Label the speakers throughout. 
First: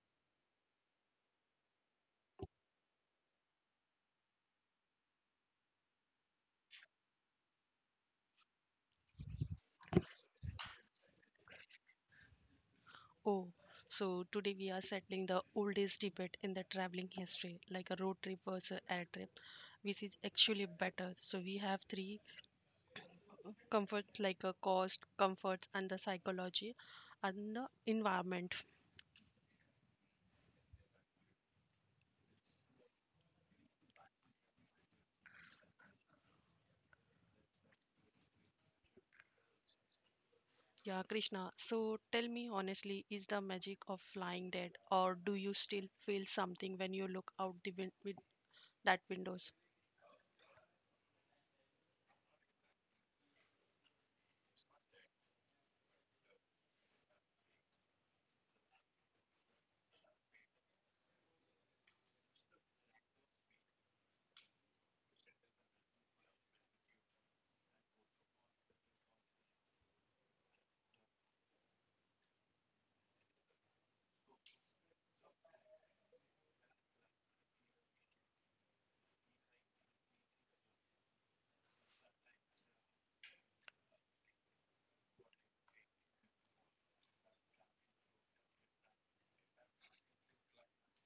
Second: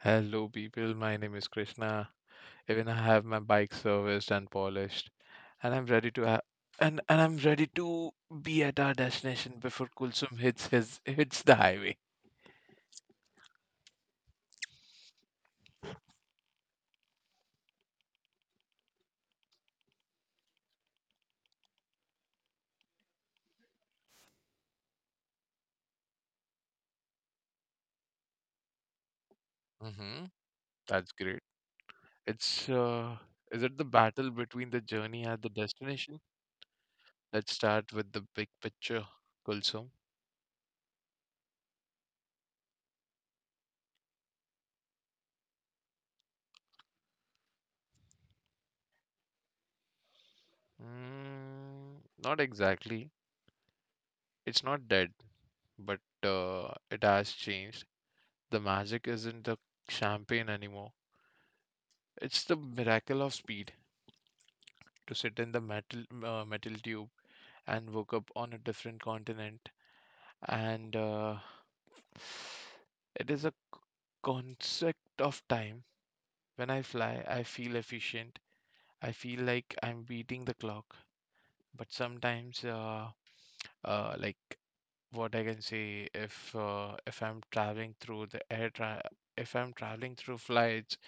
Speaker 1: Hello, people. My name is Krishna. Even I have my bike serviced and polished, and I'm ready to ha- and I'm ready to be at our destination before Kulsum hits the highway.
Speaker 2: Oh, so today we are settling the oldest debate in the traveling history, like a road trip versus air trip, which is actually better. So we have three comforts like a cost, comfort, and the psychology and the environment.
Speaker 1: hmm That's great. It's Is it the battle between the journey and the destination? Let's start with the big picture, Kulsum.
Speaker 2: Yeah, Krishna. So tell me honestly, is the magic of flying dead, or do you still feel something when you look out the win- with that windows?
Speaker 1: Mm, not exactly. It's not dead, but it has changed. The magic isn't the champagne anymore. It's the miracle of speed to sit in the metal tube and woke up on a different continent. And It is a concept of time. When I fly, I feel efficient. I feel like I'm beating the clock. But sometimes, uh, like what I can say, if I'm traveling through the if I'm traveling through flights,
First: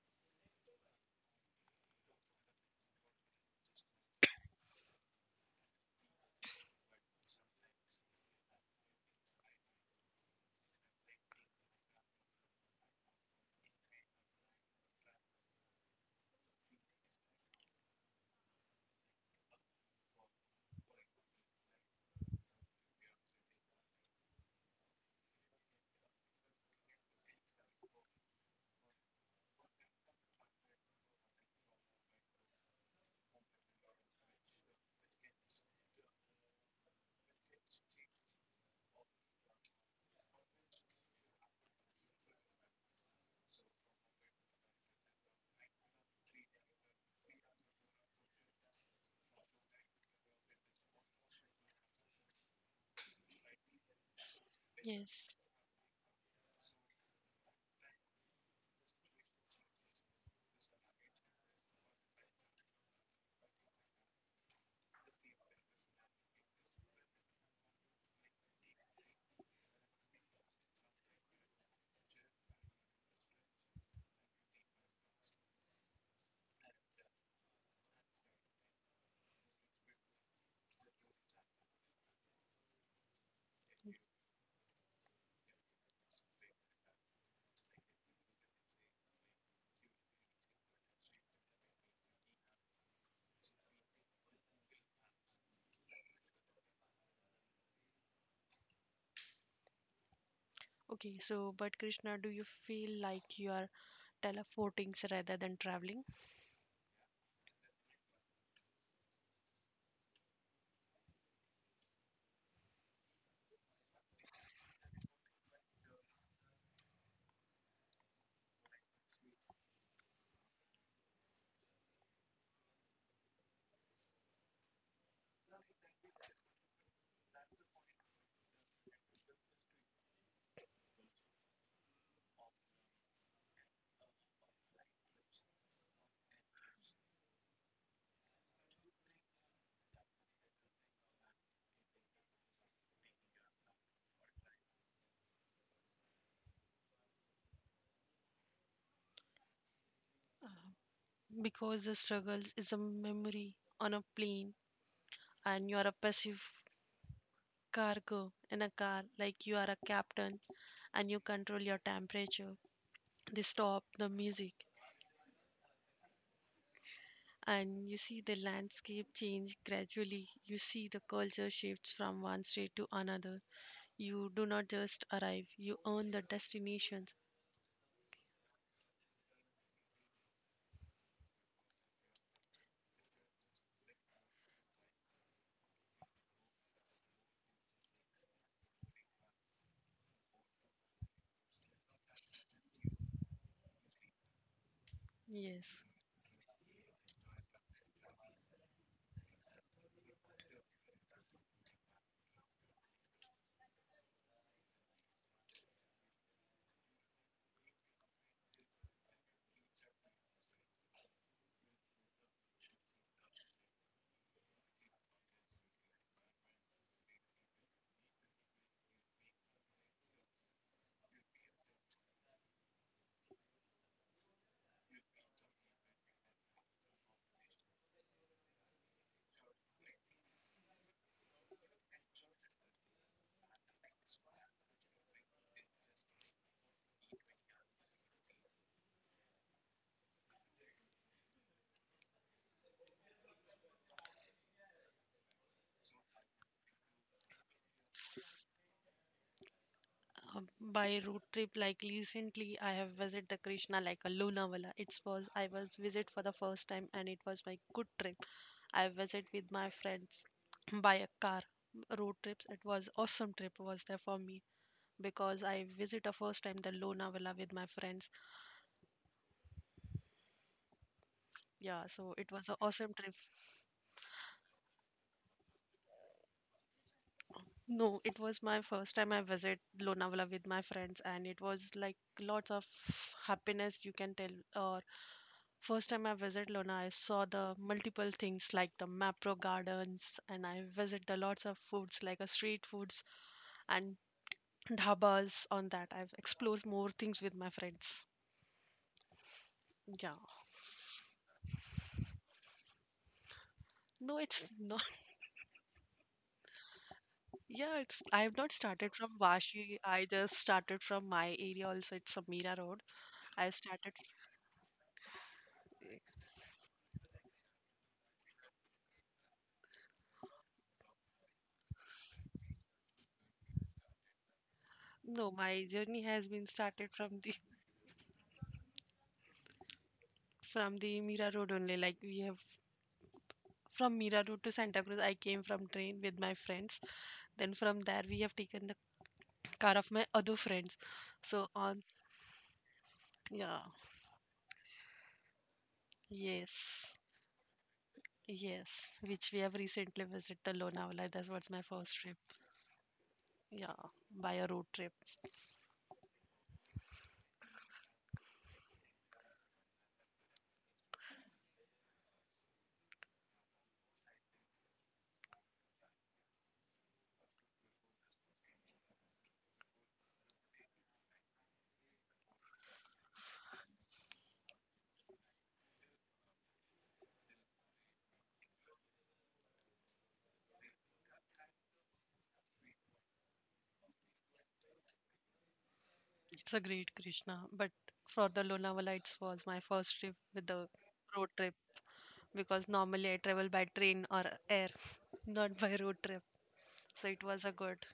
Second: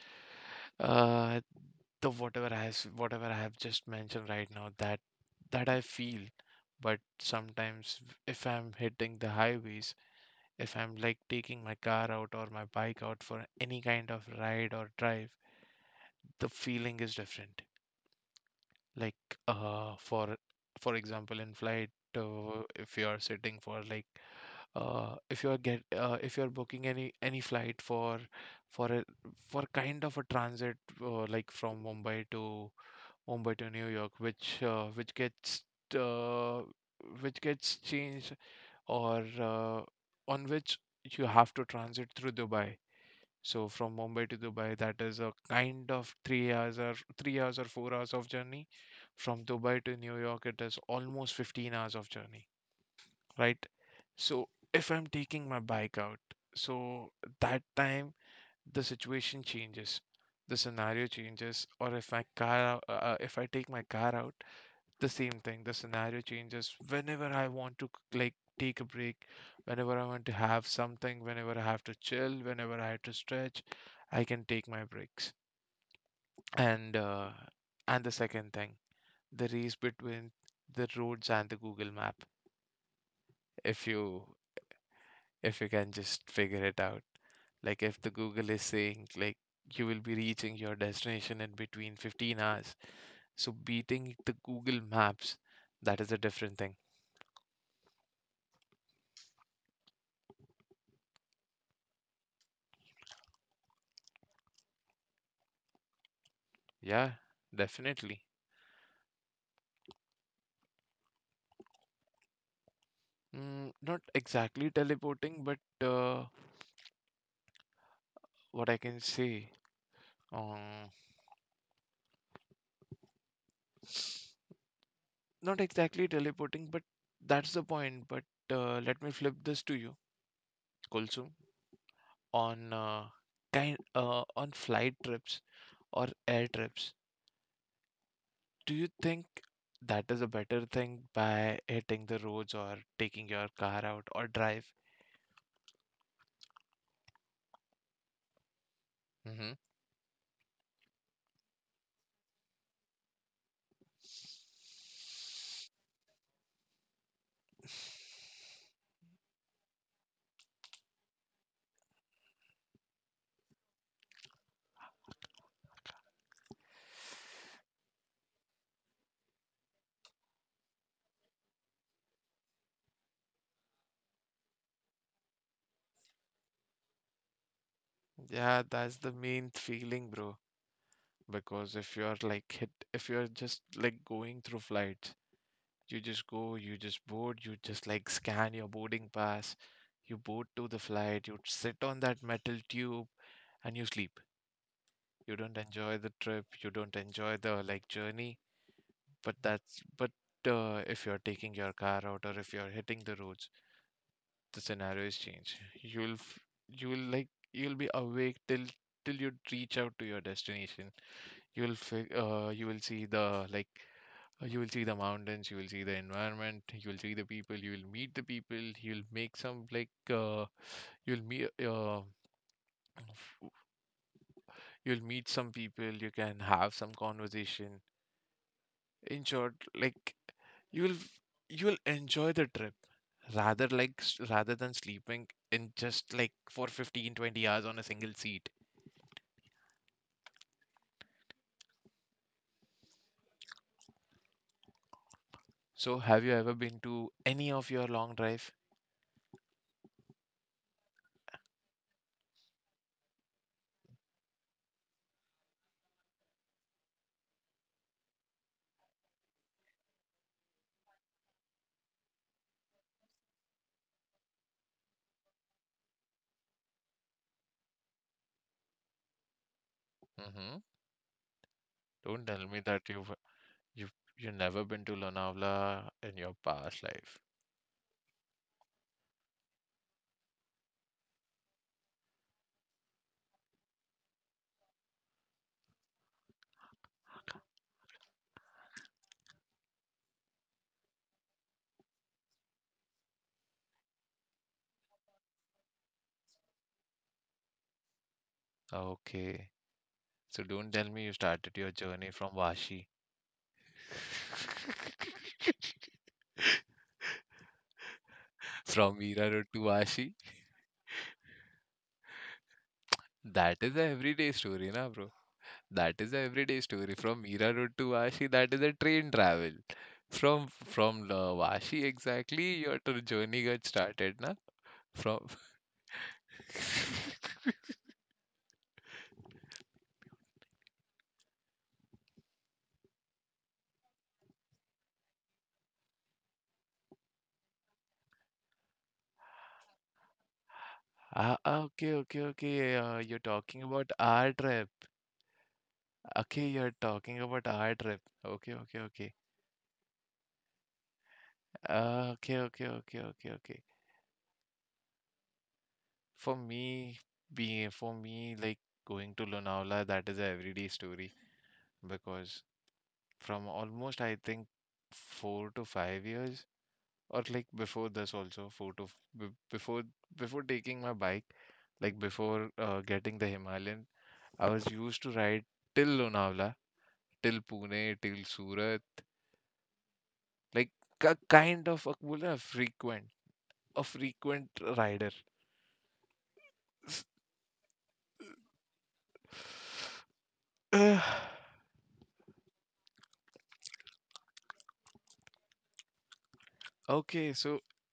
Speaker 1: uh, the whatever I have just mentioned right now that I feel. But sometimes if I'm hitting the highways, if I'm like taking my car out or my bike out for any kind of ride or drive, the feeling is different. Like uh for for example in flight if you are sitting for if you are booking any flight for a for kind of a transit like from Mumbai to New York, uh, which gets changed or on which you have to transit through Dubai. So from Mumbai to Dubai, that is a kind of 3 hours or 3 hours or 4 hours of journey. From Dubai to New York, it is almost 15 hours of journey, right? So if I'm
Speaker 2: Yes.
Speaker 1: taking my bike out, so that time the situation changes, the scenario changes, or if my car, if I take my car out, the same thing. The scenario changes whenever I want to like take a break, whenever I want to have something, whenever I have to chill, whenever I have to stretch, I can take my breaks. And uh, and the second thing, the race between the roads and the Google map. If you if you can just figure it out, like if the Google is saying like you will be reaching your destination in between 15 hours, so beating the Google maps, that is a different thing.
Speaker 2: Okay, so but Krishna, do you feel like you are teleporting rather than traveling?
Speaker 1: Yeah, definitely. Mm, not exactly teleporting, but uh, what I can say, um, not exactly teleporting, but that's the point. But let me flip this to you, Kulsum, on uh, on flight trips or air trips. Do you think that is a better thing by hitting the roads or taking your car out or drive? hmm
Speaker 2: Because the struggles is a memory on a plane and you are a passive cargo in a car, like you are a captain and you control your temperature. They stop the music and you see the landscape change gradually. You see the culture shifts from one state to another. You do not just arrive, you earn the destinations.
Speaker 1: Yeah, that's the main feeling, bro. Because if you're just like going through flights. You just go, you just board, you just like scan your boarding pass, you board to the flight, you sit on that metal tube and you sleep. You don't
Speaker 2: Yes.
Speaker 1: enjoy the trip, you don't enjoy the like journey, but that's but if you're taking your car out or if you're hitting the roads, the scenario is changed. You'll f- you'll like you'll be awake till you reach out to your destination. You will see the like You will see the mountains, you will see the environment, you will see the people, you will meet the people, you'll meet you'll meet some people, you can have some conversation. In short, like you'll you'll enjoy the trip rather than sleeping in just like for 15, 20 hours on a single seat. So have you ever been to any of your long drive?
Speaker 2: uh, by road trip, like recently I have visited the Krishna, like a Lunavala. It was, I was visit for the first time and it was my good trip. I visit with my friends by a car, road trips. It was awesome trip was there for me because I visit a first time the Lunavala with my friends.
Speaker 1: Mm-hmm.
Speaker 2: Yeah, so
Speaker 1: Don't
Speaker 2: it
Speaker 1: tell
Speaker 2: was an
Speaker 1: me that
Speaker 2: awesome trip.
Speaker 1: you've you've never been to Lonavala in your past life.
Speaker 2: No, it was my first time I visit Lonavala with my friends, and it was like lots of happiness you can tell. Or first time I visit Lona, I saw the multiple things like the Mapro Gardens, and I visit the lots of foods like a street foods and dhabas. On that, I've explored more things with my friends.
Speaker 1: Okay.
Speaker 2: Yeah,
Speaker 1: So don't tell me you started your journey from Vashi.
Speaker 2: no, it's not. Yeah, it's. I have not started
Speaker 1: From
Speaker 2: from
Speaker 1: Mira Road to
Speaker 2: Vashi. I
Speaker 1: Vashi.
Speaker 2: just started from my area also. It's Samira Road. I have
Speaker 1: That is a
Speaker 2: started
Speaker 1: everyday story, na bro. That is a everyday story. From Mira Road to Vashi, that is a train travel. From Vashi exactly, your tour journey got started, na? From
Speaker 2: No, my journey has been started from the from the Mira Road only. Like we have from Mira Road to Santa Cruz, I came from train with my friends. Then from there we have taken the car of my other friends.
Speaker 1: ah,
Speaker 2: So
Speaker 1: ah,
Speaker 2: on
Speaker 1: okay, okay, okay. You're
Speaker 2: Yeah,
Speaker 1: talking about our trip. Okay, you're
Speaker 2: yes.
Speaker 1: talking about our trip. Okay, okay,
Speaker 2: Yes,
Speaker 1: okay.
Speaker 2: which we have recently visited the Lonavala. That was my first trip.
Speaker 1: Okay, okay, okay, okay, okay.
Speaker 2: Yeah, by a road trip.
Speaker 1: For me, being for me, like going to Lonavala, that is a everyday story because from almost I think 4 to 5 years or like before this also four to f- b- before before taking my bike like before getting the Himalayan I was used to ride till Lonavala till Pune till Surat like a kind of a, बोलते हैं ना, frequent a frequent rider
Speaker 2: It's a great
Speaker 1: S-
Speaker 2: Krishna, but for the Lonavala, it was my first trip with the
Speaker 1: uh,
Speaker 2: road trip because normally I travel by train or air, not by road trip. So it
Speaker 1: okay
Speaker 2: was a
Speaker 1: so
Speaker 2: good.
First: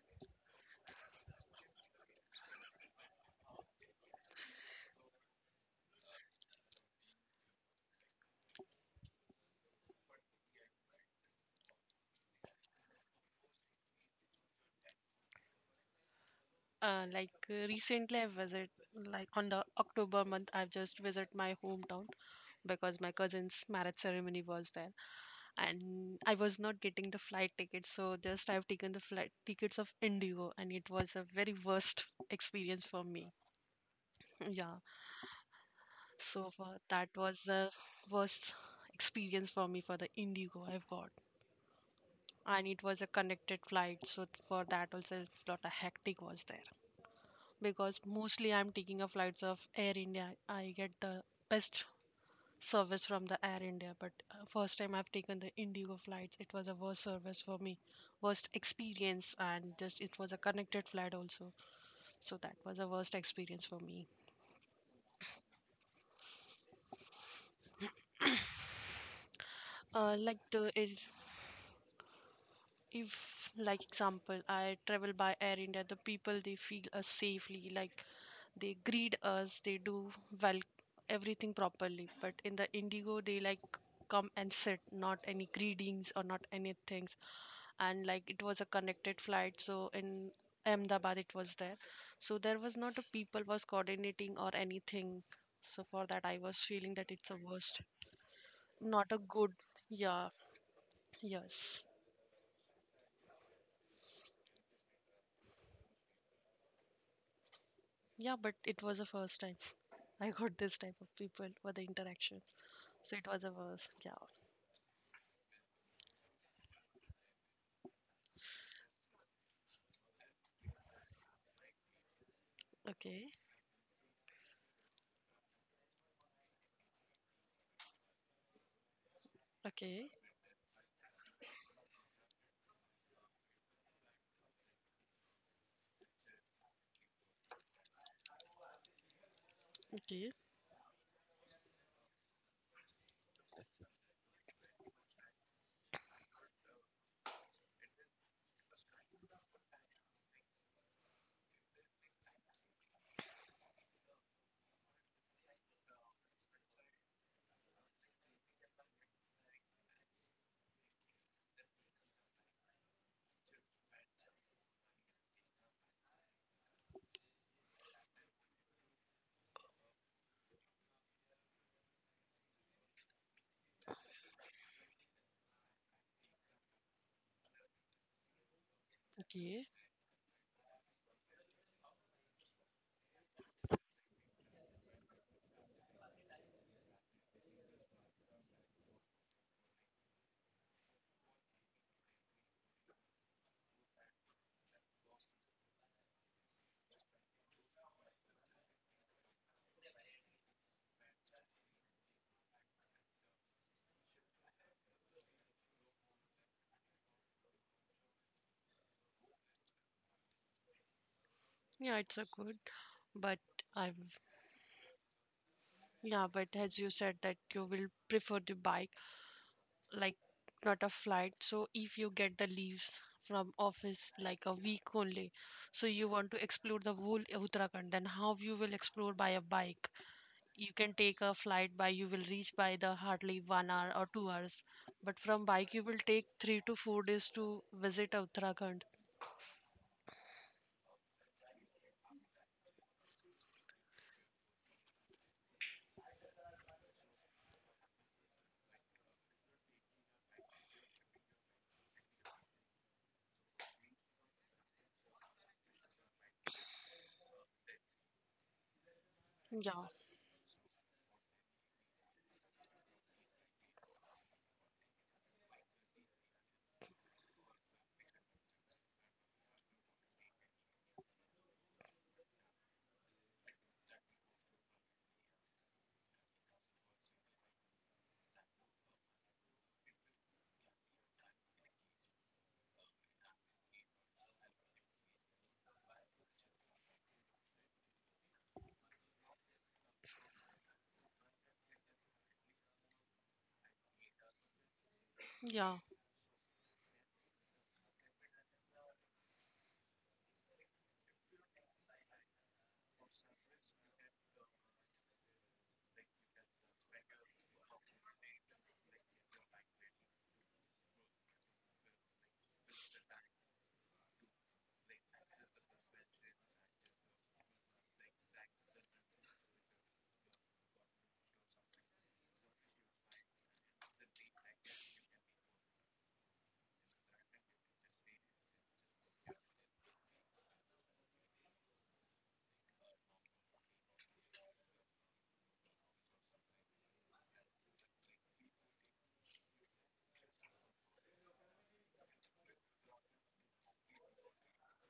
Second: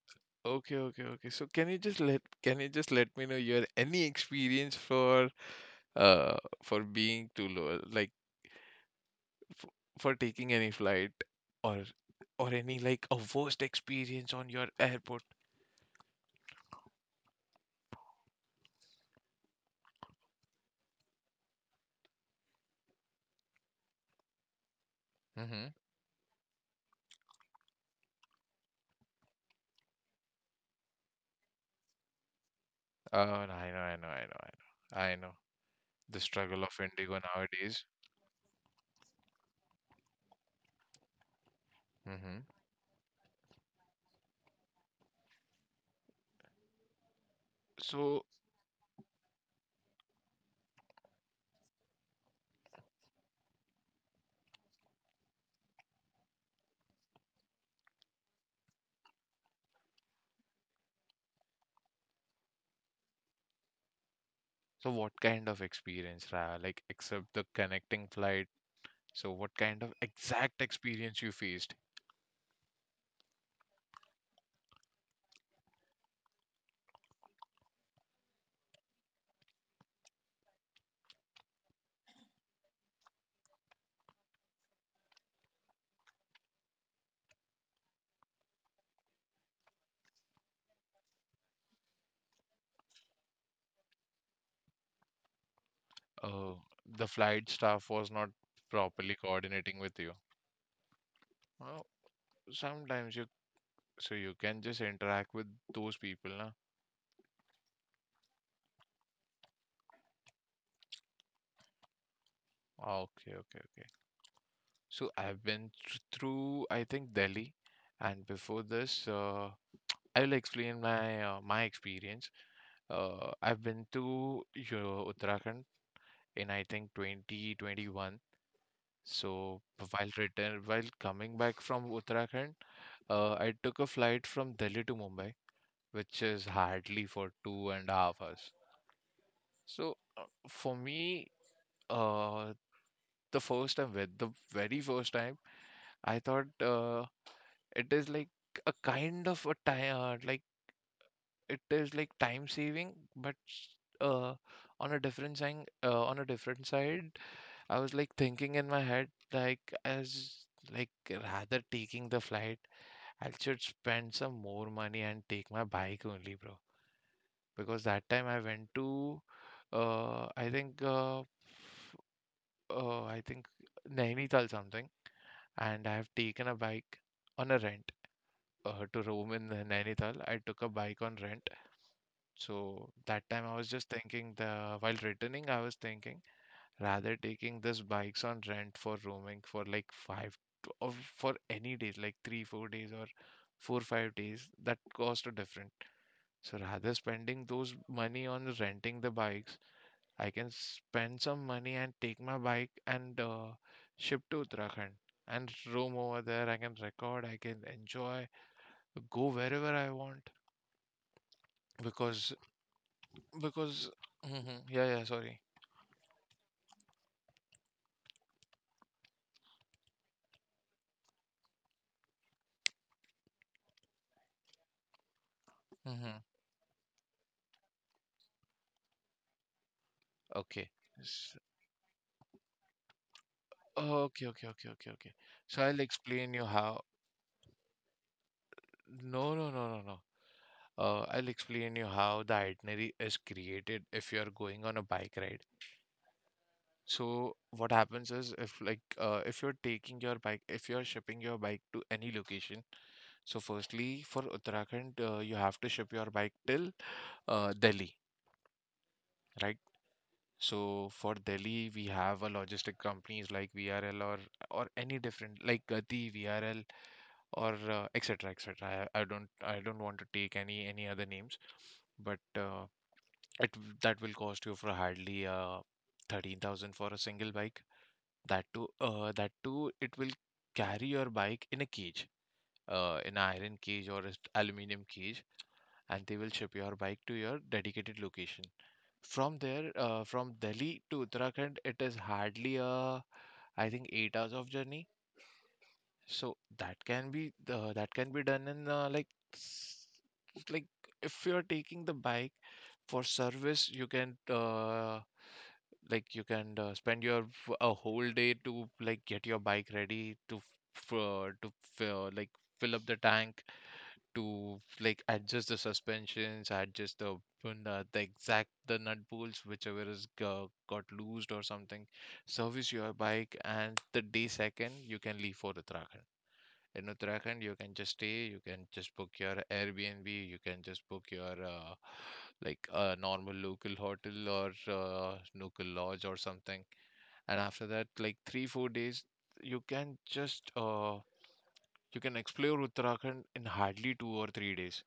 Speaker 1: okay okay okay so can you just let me know your any experience uh for being too low like f- for taking any flight or or any like a worst experience on your airport.
Speaker 2: Like recently, I visit like on the October month. I've just visit my hometown because my cousin's marriage ceremony was there,
Speaker 1: Mm-hmm.
Speaker 2: and I was not getting the flight ticket. So just I've taken the flight tickets of Indigo, and it was a very worst experience for
Speaker 1: Oh,
Speaker 2: me.
Speaker 1: no, I know, I know, I know, I
Speaker 2: Yeah.
Speaker 1: know. I know the
Speaker 2: So
Speaker 1: struggle
Speaker 2: far,
Speaker 1: of
Speaker 2: that
Speaker 1: Indigo
Speaker 2: was the
Speaker 1: nowadays.
Speaker 2: worst experience for me for the Indigo I've got.
Speaker 1: Mm-hmm.
Speaker 2: And it was a connected flight, so for that also it's not a hectic was there. Because
Speaker 1: So,
Speaker 2: mostly I'm taking a flights of Air India. I get the best service from the Air India, but first time I've taken the Indigo flights, it was a worst service for me, worst experience, and just it was a connected flight also. So that was a worst experience for me.
Speaker 1: so what kind of experience, Ra? Like, except the connecting flight. So, what kind of
Speaker 2: Like
Speaker 1: exact
Speaker 2: the it,
Speaker 1: experience you faced?
Speaker 2: if like example I travel by Air India, the people, they feel us safely, like they greet us, they do well everything properly. But in the Indigo, they like come and sit, not any greetings or not anything. And like it was a connected flight, so in Ahmedabad it was there. So there was not a people was coordinating or anything. So for that I
Speaker 1: Uh,
Speaker 2: was feeling
Speaker 1: the
Speaker 2: that it's a
Speaker 1: flight
Speaker 2: worst,
Speaker 1: staff was not
Speaker 2: not
Speaker 1: properly
Speaker 2: a good.
Speaker 1: coordinating with you.
Speaker 2: Yeah, yes.
Speaker 1: Well, sometimes you, so you can just interact with those people, na?
Speaker 2: Yeah, but it was the first time I got this type of people for the interaction.
Speaker 1: Ah,
Speaker 2: So it
Speaker 1: okay,
Speaker 2: was a
Speaker 1: okay, okay.
Speaker 2: first. Yeah.
Speaker 1: So I've through, I think, Delhi, and before this, I'll explain my experience.
Speaker 2: Okay.
Speaker 1: I've been to you know, Uttarakhand in I think 2021. So
Speaker 2: Okay.
Speaker 1: while return, while coming back from Uttarakhand, I took a flight from Delhi to Mumbai, which is hardly for two and a half hours. So
Speaker 2: Okay.
Speaker 1: uh, the first time, with the very first time, I thought uh, It is like a kind of a time, like it is like time saving, but uh, on a different on a different side, I was like thinking in my head, like as like rather taking the flight, I should spend some more money and take my bike only, bro. Because that time I went to, uh, I think, uh, I think Nainital something, and I have taken a bike on a rent to Rome in
Speaker 2: Okay.
Speaker 1: Nainital, I took a bike on rent. So that time I was just thinking the while returning, I was thinking rather taking this bikes on rent for roaming for like or for any days, like three, 4 days or four, 5 days, that cost are different. So rather spending those money on renting the bikes, I can spend some money and take my bike and ship to Uttarakhand and roam over there. I can record, I can enjoy, go wherever I want.
Speaker 2: Yeah, it's a
Speaker 1: Because
Speaker 2: good. But
Speaker 1: because
Speaker 2: I've
Speaker 1: hmm yeah yeah sorry
Speaker 2: yeah, but as you said that you will prefer the bike, like not a flight. So if you get the leaves from office like a week only, so you
Speaker 1: hmm
Speaker 2: want to explore the whole Uttarakhand, then how you will explore by a bike?
Speaker 1: okay
Speaker 2: You can take a
Speaker 1: S-
Speaker 2: flight, by you will reach by the hardly 1 hour or
Speaker 1: okay
Speaker 2: two
Speaker 1: okay
Speaker 2: hours
Speaker 1: okay okay okay
Speaker 2: But from
Speaker 1: so
Speaker 2: bike
Speaker 1: I'll
Speaker 2: you will take
Speaker 1: explain you
Speaker 2: three to
Speaker 1: how
Speaker 2: four days to visit Uttarakhand.
Speaker 1: no no no no no I'll explain you how the itinerary is created if you're going on a bike ride so what happens is if like if you're taking your bike if you're shipping your bike to any location so firstly for Uttarakhand you have to ship your bike till Delhi right
Speaker 2: Yeah,
Speaker 1: So for Delhi, we have a logistic companies like VRL or any different like Gati, VRL or etc. etc. I don't want to take any other names, but that will cost you for hardly 13,000 for a single bike. That too it will carry your bike in a cage, in an iron cage or an aluminum cage, and they will ship your bike to your dedicated location. From from Delhi to Uttarakhand, it is hardly a, I think 8 hours of journey.
Speaker 2: yeah.
Speaker 1: So that can be done in s- like if you're taking the bike for service, you can like you can spend a whole day to like get your bike ready to f- like fill up the tank to like adjust the suspensions, adjust the the exact the nut bolts, whichever got loosed or something. Service your bike, and the day second you can leave for Uttarakhand. In Uttarakhand, you can just stay, you can just book your Airbnb, you can just book your like a normal local hotel or local lodge or something. And after that, like 3, 4 days, you can just you can explore Uttarakhand in hardly 2 or 3 days.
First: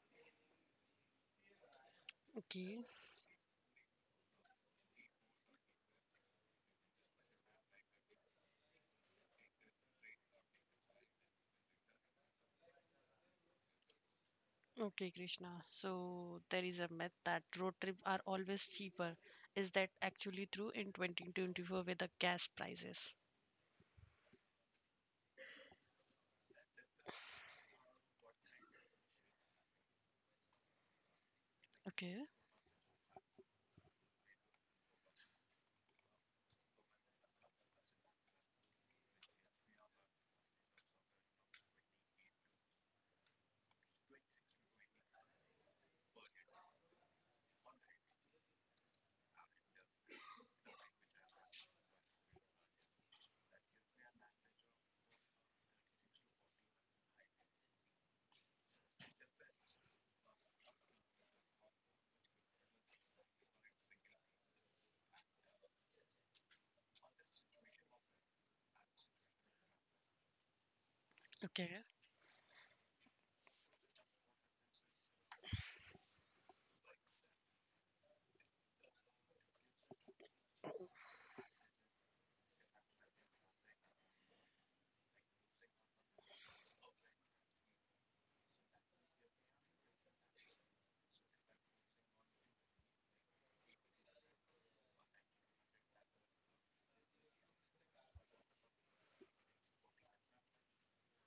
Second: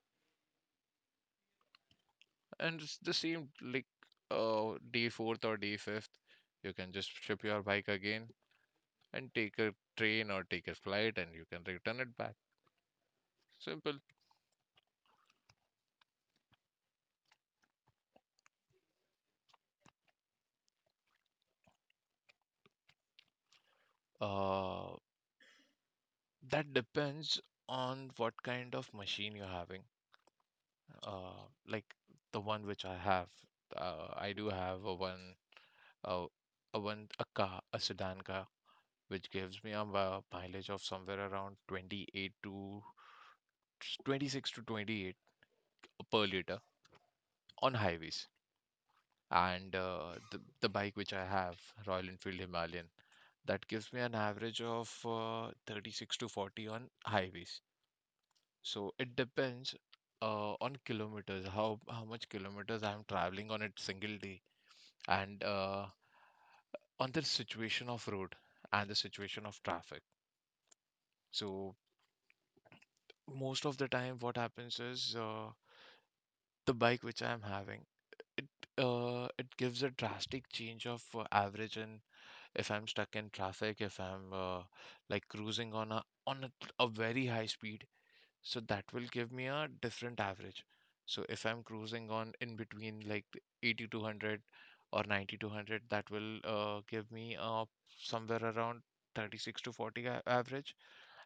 Speaker 2: Okay,
Speaker 1: And it's the same, like, day fourth or day fifth, you can just ship your bike again and take a train or take a flight, and you can return it back. Simple.
Speaker 2: okay, Krishna, so there is a myth that road trip are always cheaper. Is that actually true in 2024 with the gas prices?
Speaker 1: uh that depends on what kind of machine you're having. uh like,
Speaker 2: Okay.
Speaker 1: the one which I have, I do have a one, uh, a one, a car, a sedan car, which gives me a mileage of somewhere around 28 to 26 to 28 per liter on highways. And the bike which I have, Royal Enfield Himalayan, that gives me an average of 36 to 40 on highways. So it depends, on kilometers, how much kilometers I'm traveling on a single day, and on the situation of road and the situation of traffic.
Speaker 2: Okay,
Speaker 1: So most of the time, what happens is, the bike which I'm having, it it gives a drastic change of average in, if I'm stuck in traffic, if I'm, like cruising on a very high speed, so that will give me a different average. So if I'm cruising on in between like 80 to 100 or 90 to 100, that will, give me somewhere around 36 to 40 average.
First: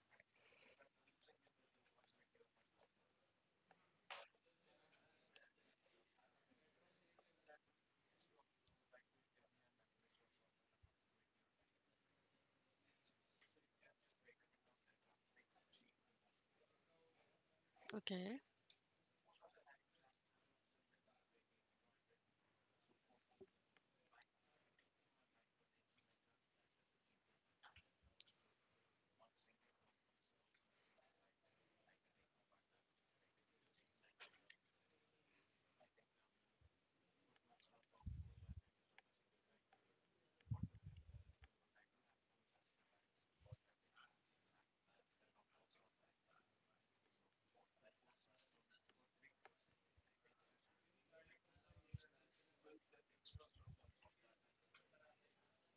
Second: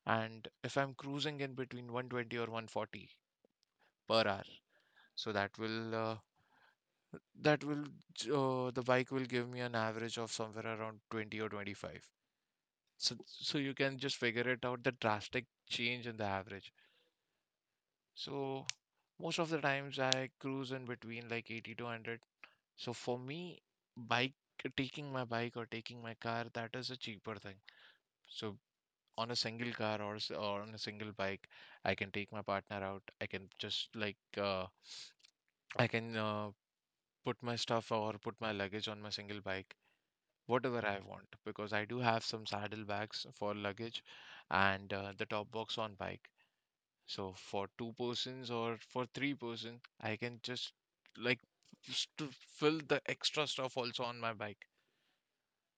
Speaker 1: And if I'm cruising in between 120 or 140 per hour, so that will the bike will give me an average of somewhere around 20 or 25. So you can just figure it out, the drastic change in the average.
Speaker 2: okay,
Speaker 1: So most of the times I cruise in between like 80 to 100. So for me, bike, taking my bike or taking my car, that is a cheaper thing. So on a single car, or on a single bike, I can take my partner out. I can put my stuff or put my luggage on my single bike, whatever I want, because I do have some saddle bags for luggage, and the top box on bike. So for two persons or for three persons, I can just, like, just to fill the extra stuff also on my bike.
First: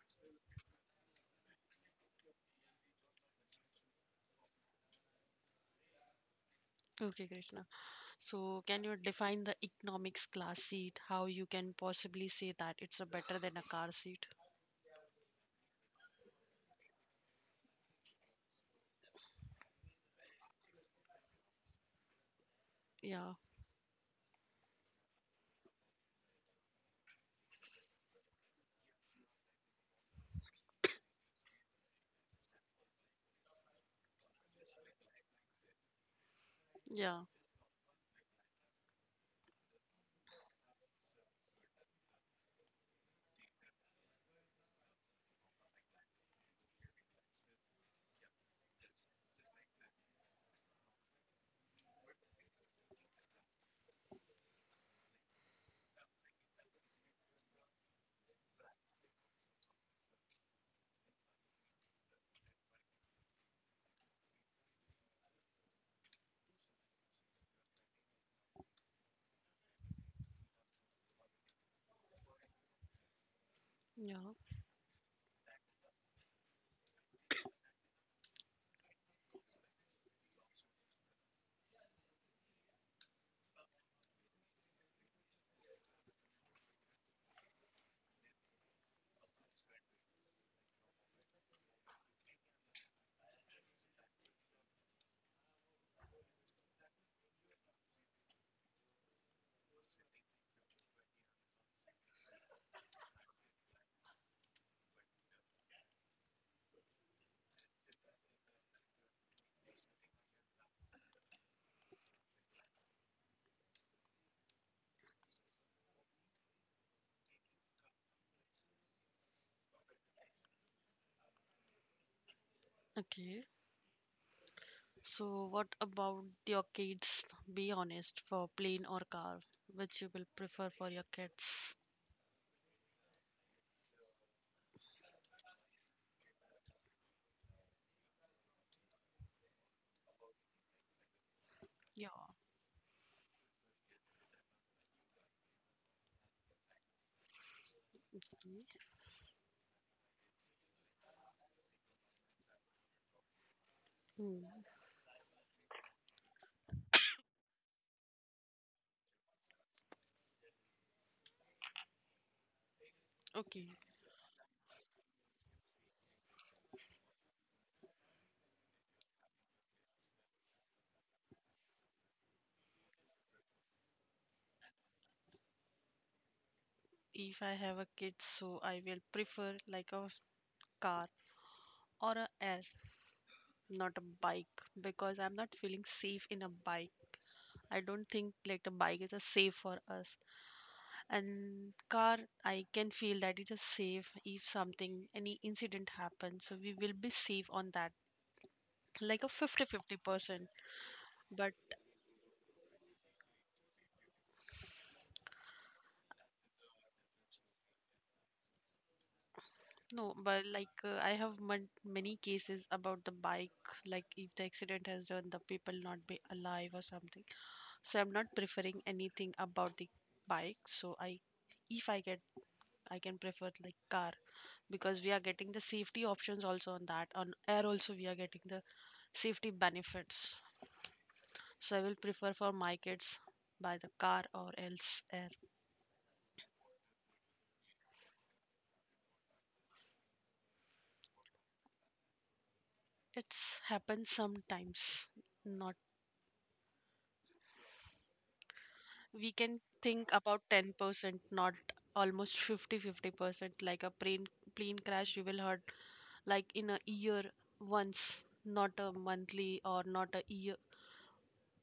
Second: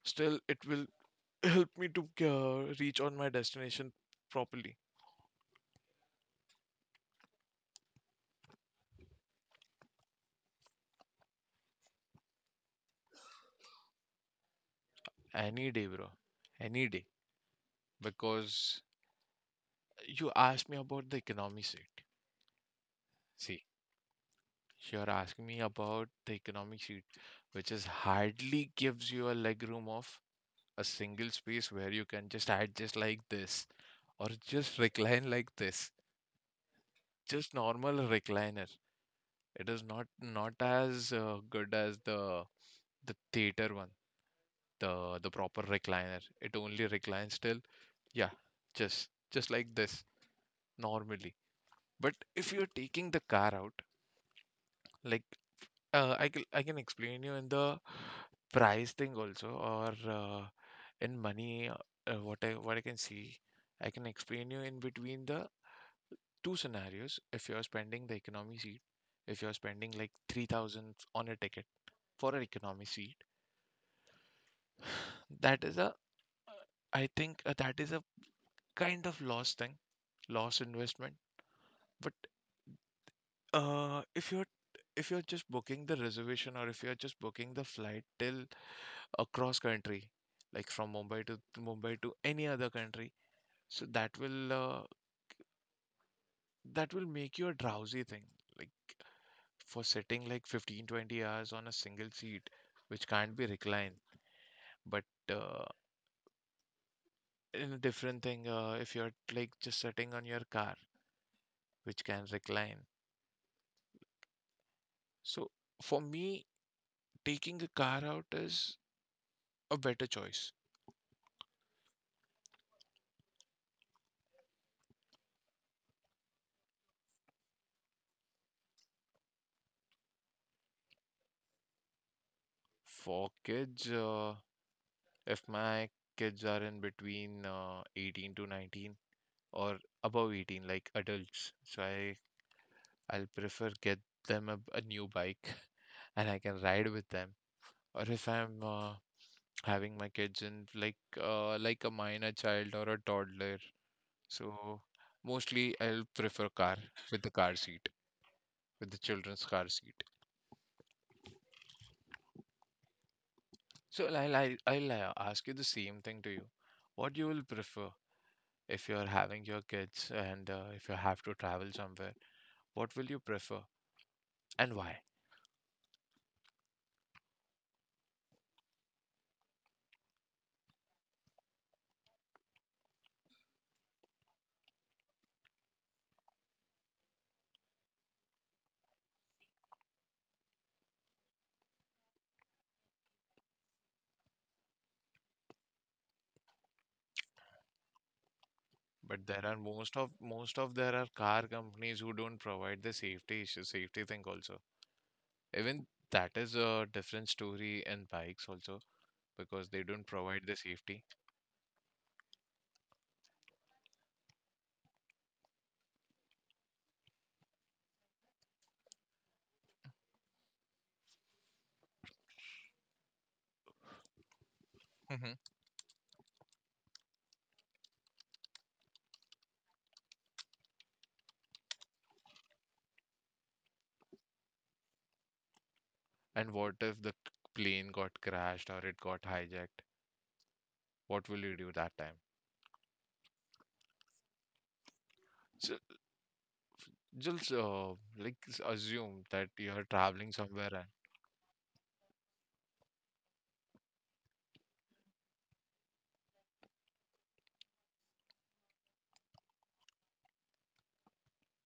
Speaker 1: Still, it will help me to reach on my destination properly.
Speaker 2: okay, Krishna, so can you define the economics class seat, how you can possibly say that it's a better than a car seat?
Speaker 1: Any day, bro. Any day. Because you asked me about the economy seat.
Speaker 2: Yeah.
Speaker 1: See, you're asking me about the economy seat, which is hardly gives you a leg room of a single space, where you can just adjust like this or just recline like this,
Speaker 2: Yeah,
Speaker 1: just normal recliner. It is not as good as the theater one, the proper recliner. It only reclines till, yeah, just like this, normally. But if you're taking the car out, like, I can explain you in the price thing also, or in money, what I can see. I can explain you in between the two scenarios. If you're spending the economy seat, if you're spending like 3,000 on a ticket for an economy seat,
Speaker 2: yeah.
Speaker 1: that is a I think, that is a kind of loss thing, loss investment. But uh if you're if you're just booking the reservation, or if you're just booking the flight till across country, like from Mumbai to any other country, so that will make you a drowsy thing, like, for sitting like 15-20 hours on a single seat, which can't be reclined. But uh, in a different thing, if you're like just sitting on your car, which can recline, so for me, taking a car out is a better choice.
Speaker 2: Okay. So, what about your kids? Be honest, for plane or car, which you will prefer for your kids?
Speaker 1: For kids, if my kids are in between, 18 to 19, or above 18, like adults, so i
Speaker 2: Yeah.
Speaker 1: i'll prefer, get them a new bike and I can ride with them. Or if I'm, having my kids in like, like a minor child or a toddler.
Speaker 2: Hmm.
Speaker 1: So mostly I'll prefer car, with the car seat, with the children's car seat.
Speaker 2: Okay.
Speaker 1: So I'll ask you the same thing to you. What you will prefer, if you're having your kids, and if you have to travel somewhere, what will you prefer and why?
Speaker 2: If I have a kid, so I will prefer like a car or a air, not a bike, because I'm not feeling safe in a bike. I don't think like the bike is a safe for us. And car, I can feel that it is safe if something, any incident happens, so we will be safe on that, like
Speaker 1: But
Speaker 2: a
Speaker 1: there are,
Speaker 2: fifty-fifty percent
Speaker 1: most of there are car
Speaker 2: But
Speaker 1: companies who don't provide the safety issue, safety thing also. Even that is a different story in bikes also, because they don't
Speaker 2: no,
Speaker 1: provide
Speaker 2: but
Speaker 1: the
Speaker 2: like
Speaker 1: safety.
Speaker 2: I have mon- many cases about the bike. Like if the accident has done, the people not be alive or something. So I'm not preferring anything about the bike. So i if i get I can prefer like car, because we are
Speaker 1: Hmm.
Speaker 2: getting the safety options also on that. On air also we are getting the safety benefits. So I will prefer for my kids by the car or else air.
Speaker 1: And what if the plane got crashed, or it got hijacked? What will you do that time?
Speaker 2: It's happens sometimes,
Speaker 1: So
Speaker 2: not.
Speaker 1: just, like, assume
Speaker 2: We
Speaker 1: that
Speaker 2: can
Speaker 1: you are
Speaker 2: think
Speaker 1: traveling
Speaker 2: about
Speaker 1: somewhere, and
Speaker 2: 10%, not almost 50-50 percent, like a plane, plane crash you will hurt, like in a year once, not a monthly or not a year,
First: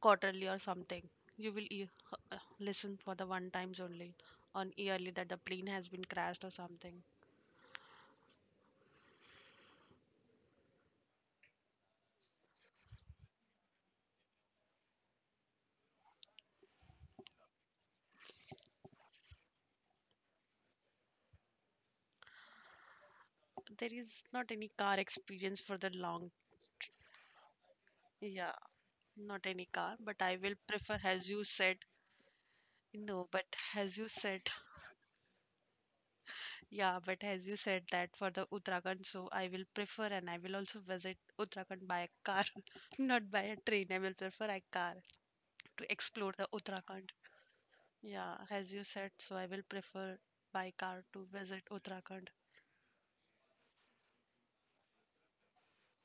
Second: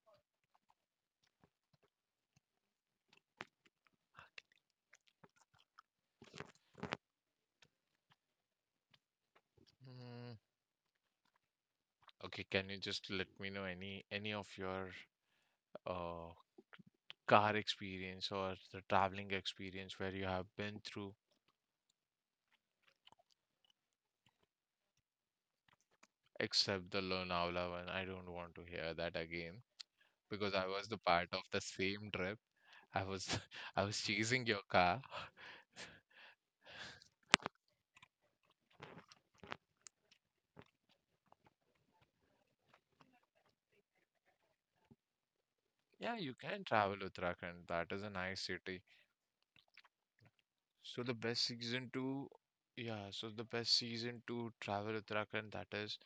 Speaker 2: quarterly or something. You will listen for the one times only on yearly that the plane has been crashed or something.
Speaker 1: Mm, okay, can you just let me know any of your uh, car experience, or the traveling experience where you have been through,
Speaker 2: There is not any car experience for the long.
Speaker 1: except the Lonavala one. I don't want
Speaker 2: Yeah,
Speaker 1: to hear that
Speaker 2: not
Speaker 1: again,
Speaker 2: any car, but I
Speaker 1: because
Speaker 2: will
Speaker 1: I was the
Speaker 2: prefer,
Speaker 1: part
Speaker 2: as
Speaker 1: of
Speaker 2: you
Speaker 1: the
Speaker 2: said,
Speaker 1: same trip. I
Speaker 2: no,
Speaker 1: was
Speaker 2: but
Speaker 1: I
Speaker 2: as
Speaker 1: was
Speaker 2: you said,
Speaker 1: chasing your car.
Speaker 2: yeah, but as you said that for the Uttarakhand, so I will prefer and I will also visit Uttarakhand by a car, not by a train. I will prefer a car to
Speaker 1: Yeah,
Speaker 2: explore
Speaker 1: you
Speaker 2: the
Speaker 1: can travel
Speaker 2: Uttarakhand.
Speaker 1: Uttarakhand. That is a
Speaker 2: Yeah,
Speaker 1: nice
Speaker 2: as
Speaker 1: city.
Speaker 2: you said, so I will prefer by
Speaker 1: So
Speaker 2: car
Speaker 1: the
Speaker 2: to
Speaker 1: best
Speaker 2: visit
Speaker 1: season
Speaker 2: Uttarakhand.
Speaker 1: to Yeah, so the best season to travel Uttarakhand, that is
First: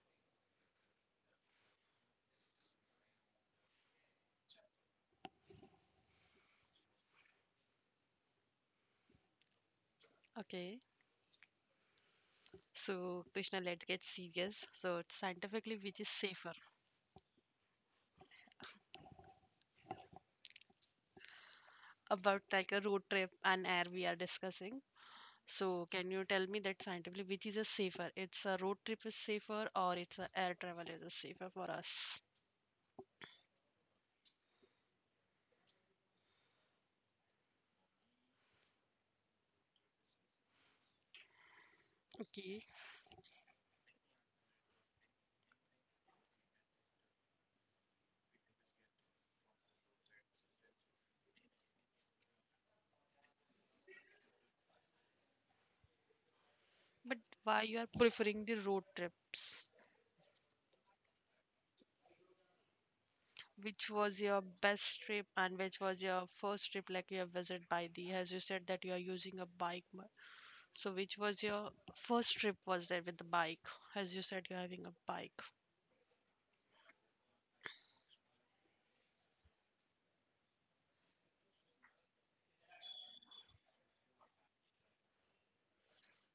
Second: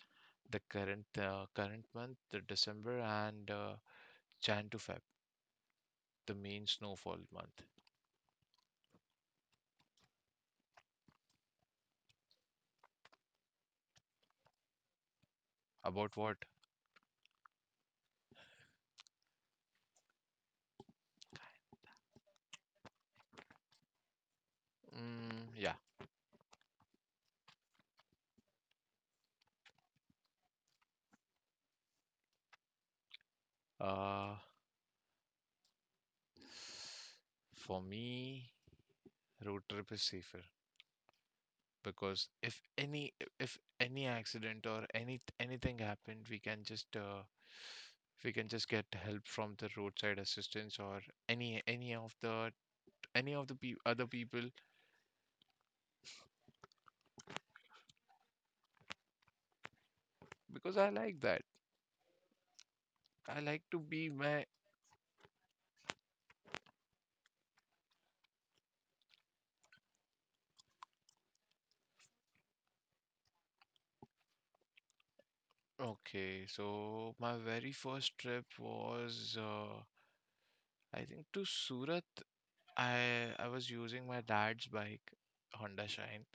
Speaker 1: the current, current month, the December, and Jan to Feb, the main snowfall month.
Speaker 2: Okay, so Krishna, let's get serious. So scientifically, which is
Speaker 1: About what?
Speaker 2: safer? About like a road trip and air, we are discussing.
Speaker 1: Mm, yeah.
Speaker 2: So can you tell me that scientifically, which is a safer? It's a road trip is safer or it's a air travel is a safer for us?
Speaker 1: Uh, for me, road trip is safer. Because
Speaker 2: Okay,
Speaker 1: if any accident or any anything happened, we can just get help from the roadside assistance, or any any of the any of the other people.
Speaker 2: but why you are preferring the road trips?
Speaker 1: Because I like that. I like to
Speaker 2: Which
Speaker 1: be
Speaker 2: was your
Speaker 1: my.
Speaker 2: best trip and which was your first trip, like you have visited by the, as you said that you are using a bike so which was your first trip was there with the bike, as you said you're having a bike?
Speaker 1: Okay. So my very first trip was, I think, to Surat. I was using my dad's bike, Honda Shine,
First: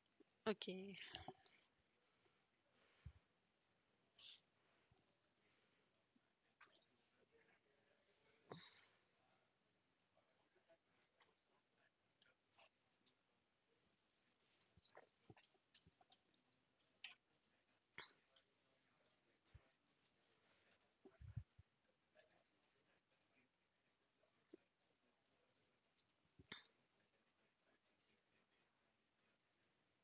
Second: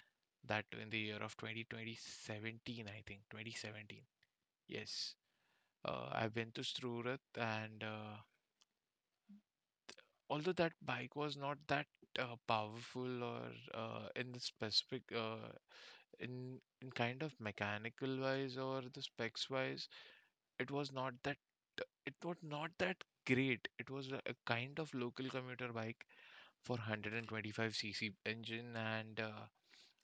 Speaker 1: that in
Speaker 2: Okay,
Speaker 1: the year of twenty twenty seventeen, I think 2017. Yes. I went been to Surat, and although that bike was not that powerful, or in the specific, in kind of mechanical wise or the specs wise, it was not that, it was not that great. It was a kind of local commuter bike for 125 cc engine, and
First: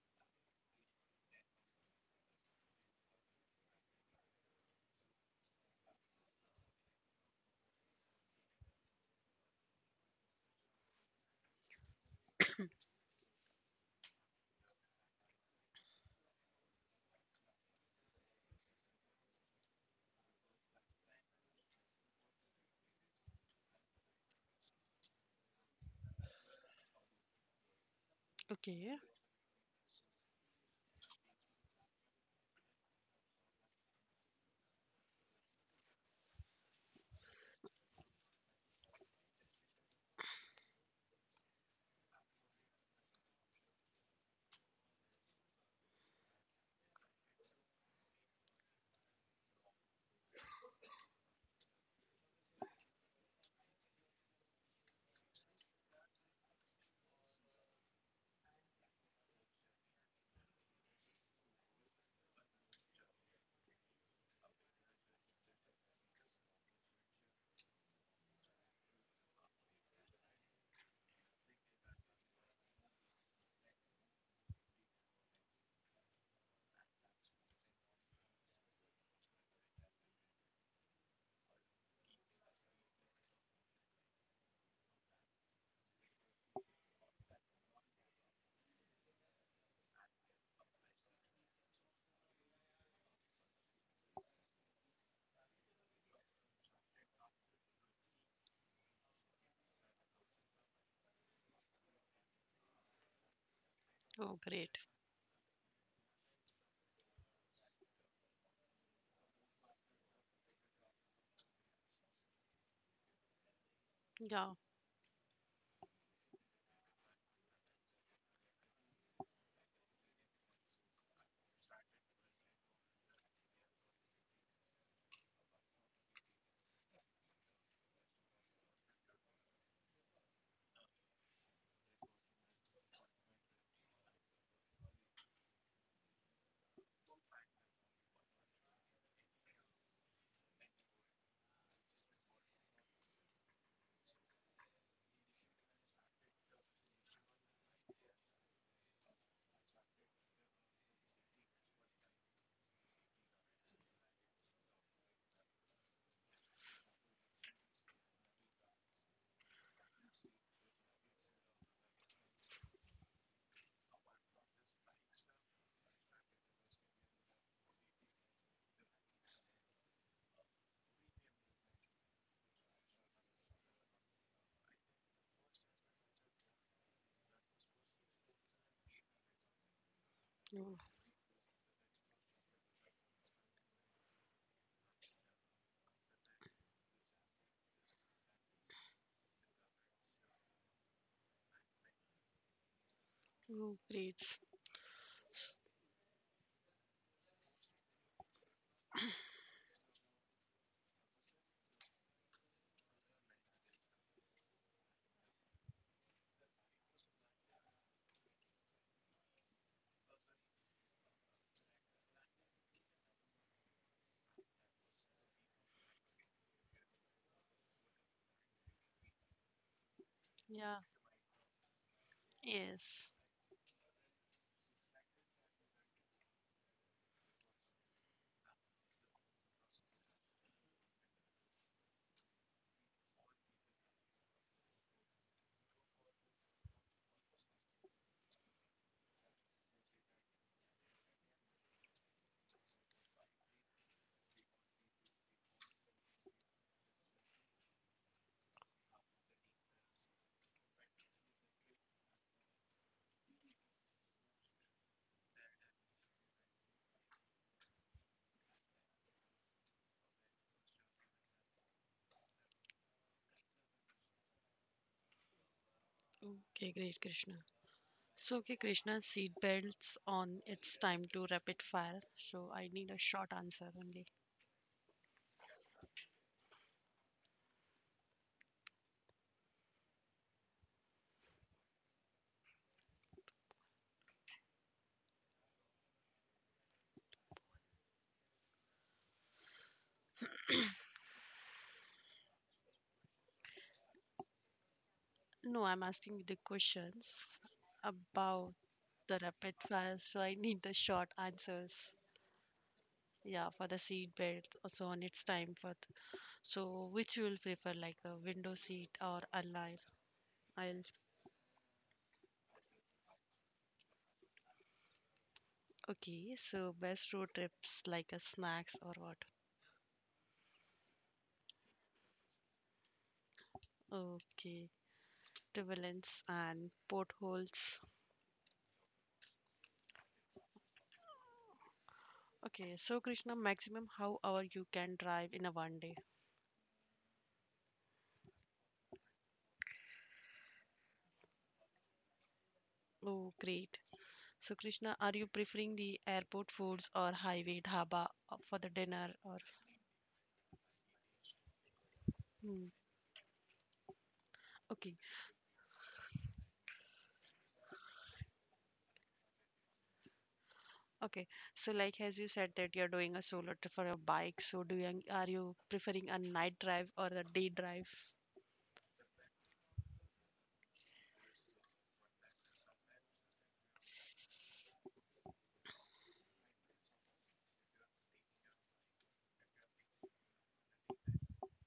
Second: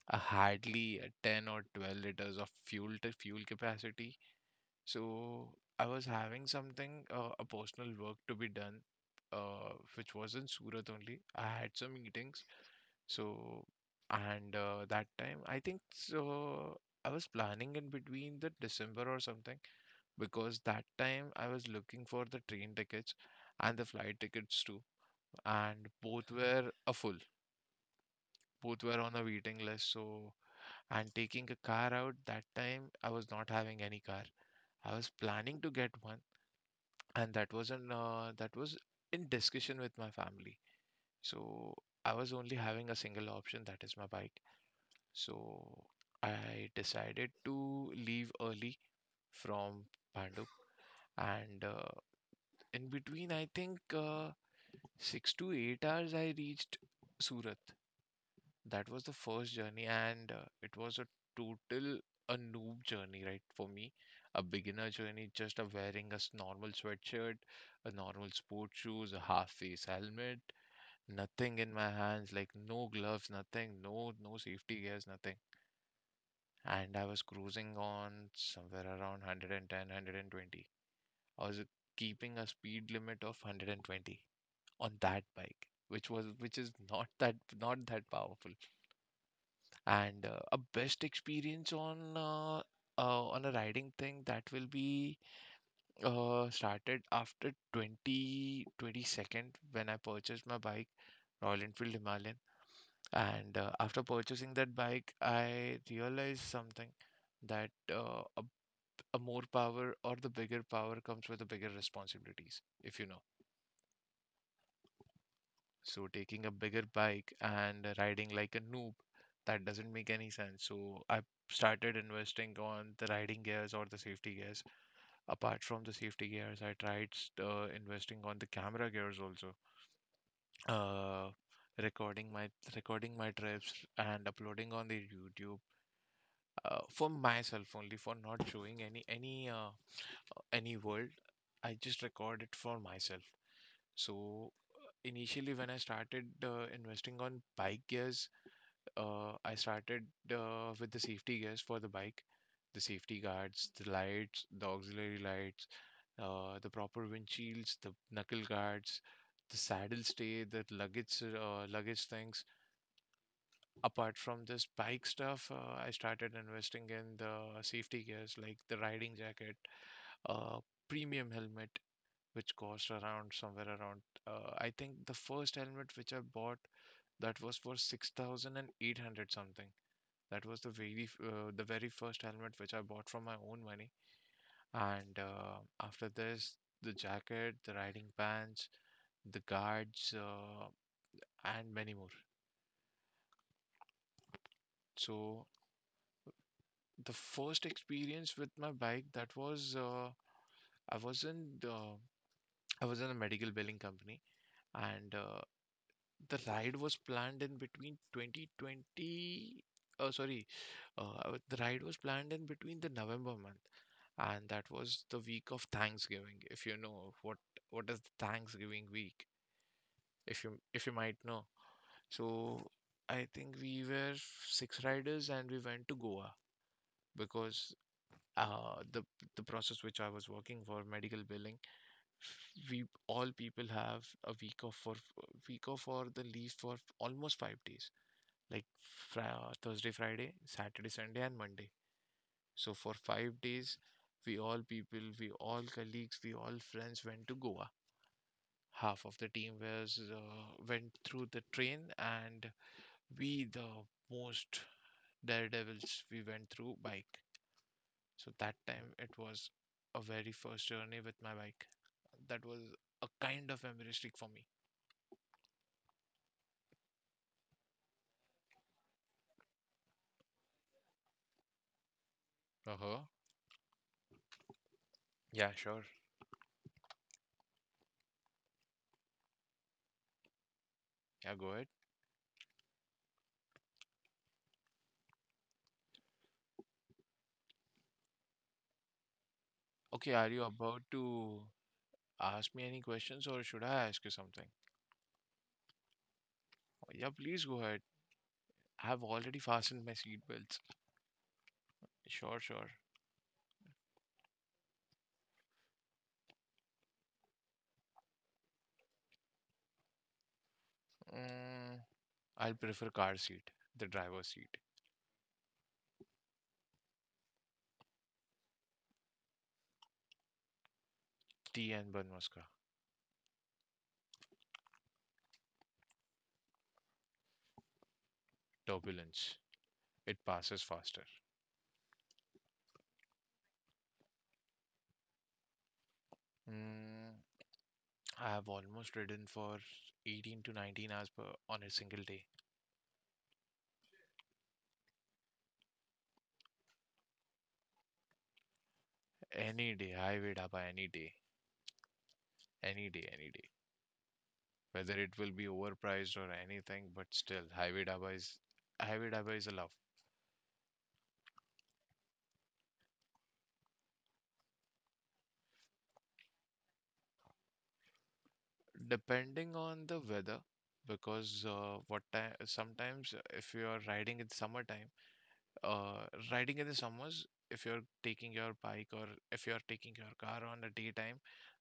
Speaker 1: a hardly a 10 or 12 liters of fuel to fuel capacity. So I was having something, a personal work to be done, which was in Surat only. I had some meetings. So, and that time, I think so, I was planning in between the December or something, because that time I was looking for the train tickets and the flight tickets too, and both were a full. Both
Speaker 2: okay.
Speaker 1: were on a waiting list. So, and taking a car out, that time I was not having any car. I was planning to get one, and that was in discussion with my family. So I was only having a single option, that is my bike. So I decided to leave early from Pandu, and in between, I think, uh, 6 to 8 hours, I reached Surat. That was the first journey, and it was a total, a noob journey, right? For me, a beginner journey, just a wearing a normal sweatshirt, a normal sports shoes, a half face helmet, nothing in my hands, like no gloves, nothing, no safety gears, nothing. And I was cruising on somewhere around 110, I was keeping a speed limit of 120 on that bike, which is not that powerful. And a best experience on, on a riding thing, that will be, started after 2022, when I purchased my bike, Royal Enfield Himalayan. And after
Speaker 2: Oh
Speaker 1: purchasing
Speaker 2: great.
Speaker 1: that bike, I realized something, that a more power, or the bigger power, comes with the bigger responsibilities, if you know.
Speaker 2: Yeah.
Speaker 1: So taking a bigger bike and riding like a noob, that doesn't make any sense. So I started investing on the riding gears or the safety gears. Apart from the safety gears, I tried, investing on the camera gears also. Uh, recording my recording my trips and uploading on the YouTube, for myself, only for not showing any world. I just record it for myself. So initially when I started, investing on bike gears, I started, with the safety gears for the bike, the safety guards, the lights, the auxiliary lights, the proper windshields, the knuckle guards, the saddle stay, the luggage things. Apart from this bike stuff, I started investing in the safety gears like the riding jacket, uh, premium helmet, which cost around, somewhere around. I think the first helmet which I bought, that was for 6,800 something. That was
Speaker 2: Oh,
Speaker 1: the the very first helmet which I bought from my own money. And after this, the jacket, the riding pants, the guards, and many more.
Speaker 2: oh, great. S-
Speaker 1: So the first experience with my bike, that was, I was in the, I was in a medical billing company, and the ride was planned in between 2020. Oh, sorry. The ride was planned in between the November month, and that was the week of Thanksgiving. If you know what is the Thanksgiving week, if you
Speaker 2: yeah,
Speaker 1: if you might know. So
Speaker 2: yes.
Speaker 1: I think we were six riders, and we went to Goa, because uh, the the process which I was working for, medical billing, we all people have a week off, for week off or the leave for almost 5 days, like fri Thursday, Friday, Saturday, Sunday, and Monday. So for 5 days, we all people, we all colleagues, we all friends went to Goa. Half of the team was, went through the train, and we, the most daredevils, we went through bike. So that time it was a very first journey with my bike. That was a kind of embarrassing for me.
Speaker 2: Okay, great, Krishna. So okay, Krishna, seat belts on, it's time to rapid fire, so I
Speaker 1: Uh
Speaker 2: need a
Speaker 1: huh.
Speaker 2: short answer only.
Speaker 1: Yeah, sure. Yeah, go ahead. Okay, are you about to, ask me any questions, or should I ask you something?
Speaker 2: No, I'm asking you the
Speaker 1: Oh,
Speaker 2: questions
Speaker 1: yeah, please go ahead.
Speaker 2: about
Speaker 1: I have
Speaker 2: the
Speaker 1: already
Speaker 2: rapid
Speaker 1: fastened
Speaker 2: fire,
Speaker 1: my
Speaker 2: so I need
Speaker 1: seatbelts.
Speaker 2: the short answers.
Speaker 1: Sure, sure.
Speaker 2: Yeah, for the seat belt, also, on its time for. Th- So, which you will prefer, like a window seat or a live? I'll.
Speaker 1: Mm, I'll prefer car seat, the driver's seat.
Speaker 2: Okay, so best road trips, like a snacks or what?
Speaker 1: Tea and bun muska.
Speaker 2: Okay, turbulence and potholes.
Speaker 1: Turbulence. It passes faster.
Speaker 2: Okay, so Krishna, maximum how hour you can drive in a 1 day?
Speaker 1: Mm, I have almost ridden for 18 to 19 hours per on a single day.
Speaker 2: Oh, great. So, Krishna, are you preferring the airport foods or highway dhaba for the dinner or?
Speaker 1: Any day, highway dhaba. Any day,
Speaker 2: Hmm.
Speaker 1: any day, any day.
Speaker 2: Okay,
Speaker 1: Whether it will be overpriced or anything, but still, highway dhaba is a love.
Speaker 2: okay. So, like as you said that you're doing a solo trip for your bike, so do you, are you preferring a night drive or a day drive?
Speaker 1: Depending on the weather, because what time sometimes, if you are riding in summertime, uh, riding in the summers, if you're taking your bike, or if you're taking your car on a daytime,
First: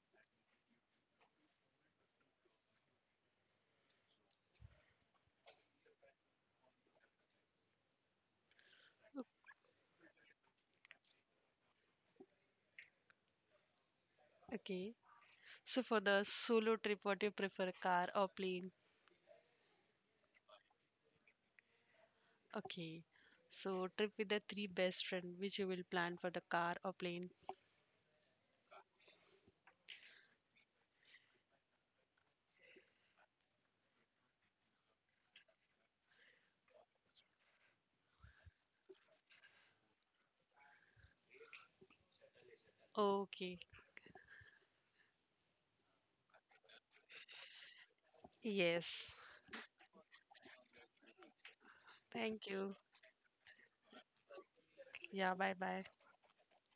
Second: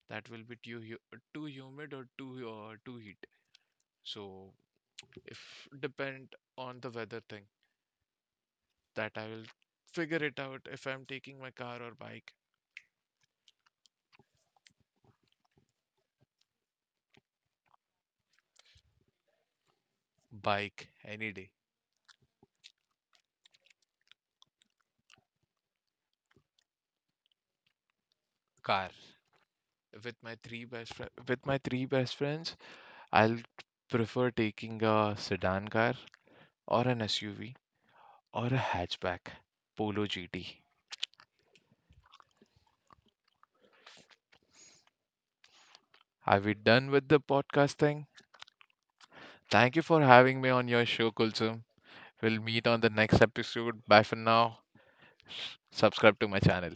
Speaker 1: that will be too humid, or too, too heat. So if depend on the weather thing, that I will figure it out if I'm taking my car or bike.
Speaker 2: O- Okay. So for the solo trip, what do you prefer, car or plane?
Speaker 1: Bike any day.
Speaker 2: Okay. So trip with the three best friend, which you will plan for the car or plane?
Speaker 1: Car. With my three best fri with my three best friends, I'll prefer taking a sedan car, or an SUV, or a hatchback, Polo GT.
Speaker 2: Okay.
Speaker 1: Are we done with the podcast thing?
Speaker 2: Yes.
Speaker 1: Thank you for having me on your show, Kulsum. We'll
Speaker 2: Thank
Speaker 1: meet
Speaker 2: you.
Speaker 1: on the next episode. Bye for now.
Speaker 2: Yeah. Bye bye.
Speaker 1: Subscribe to my channel.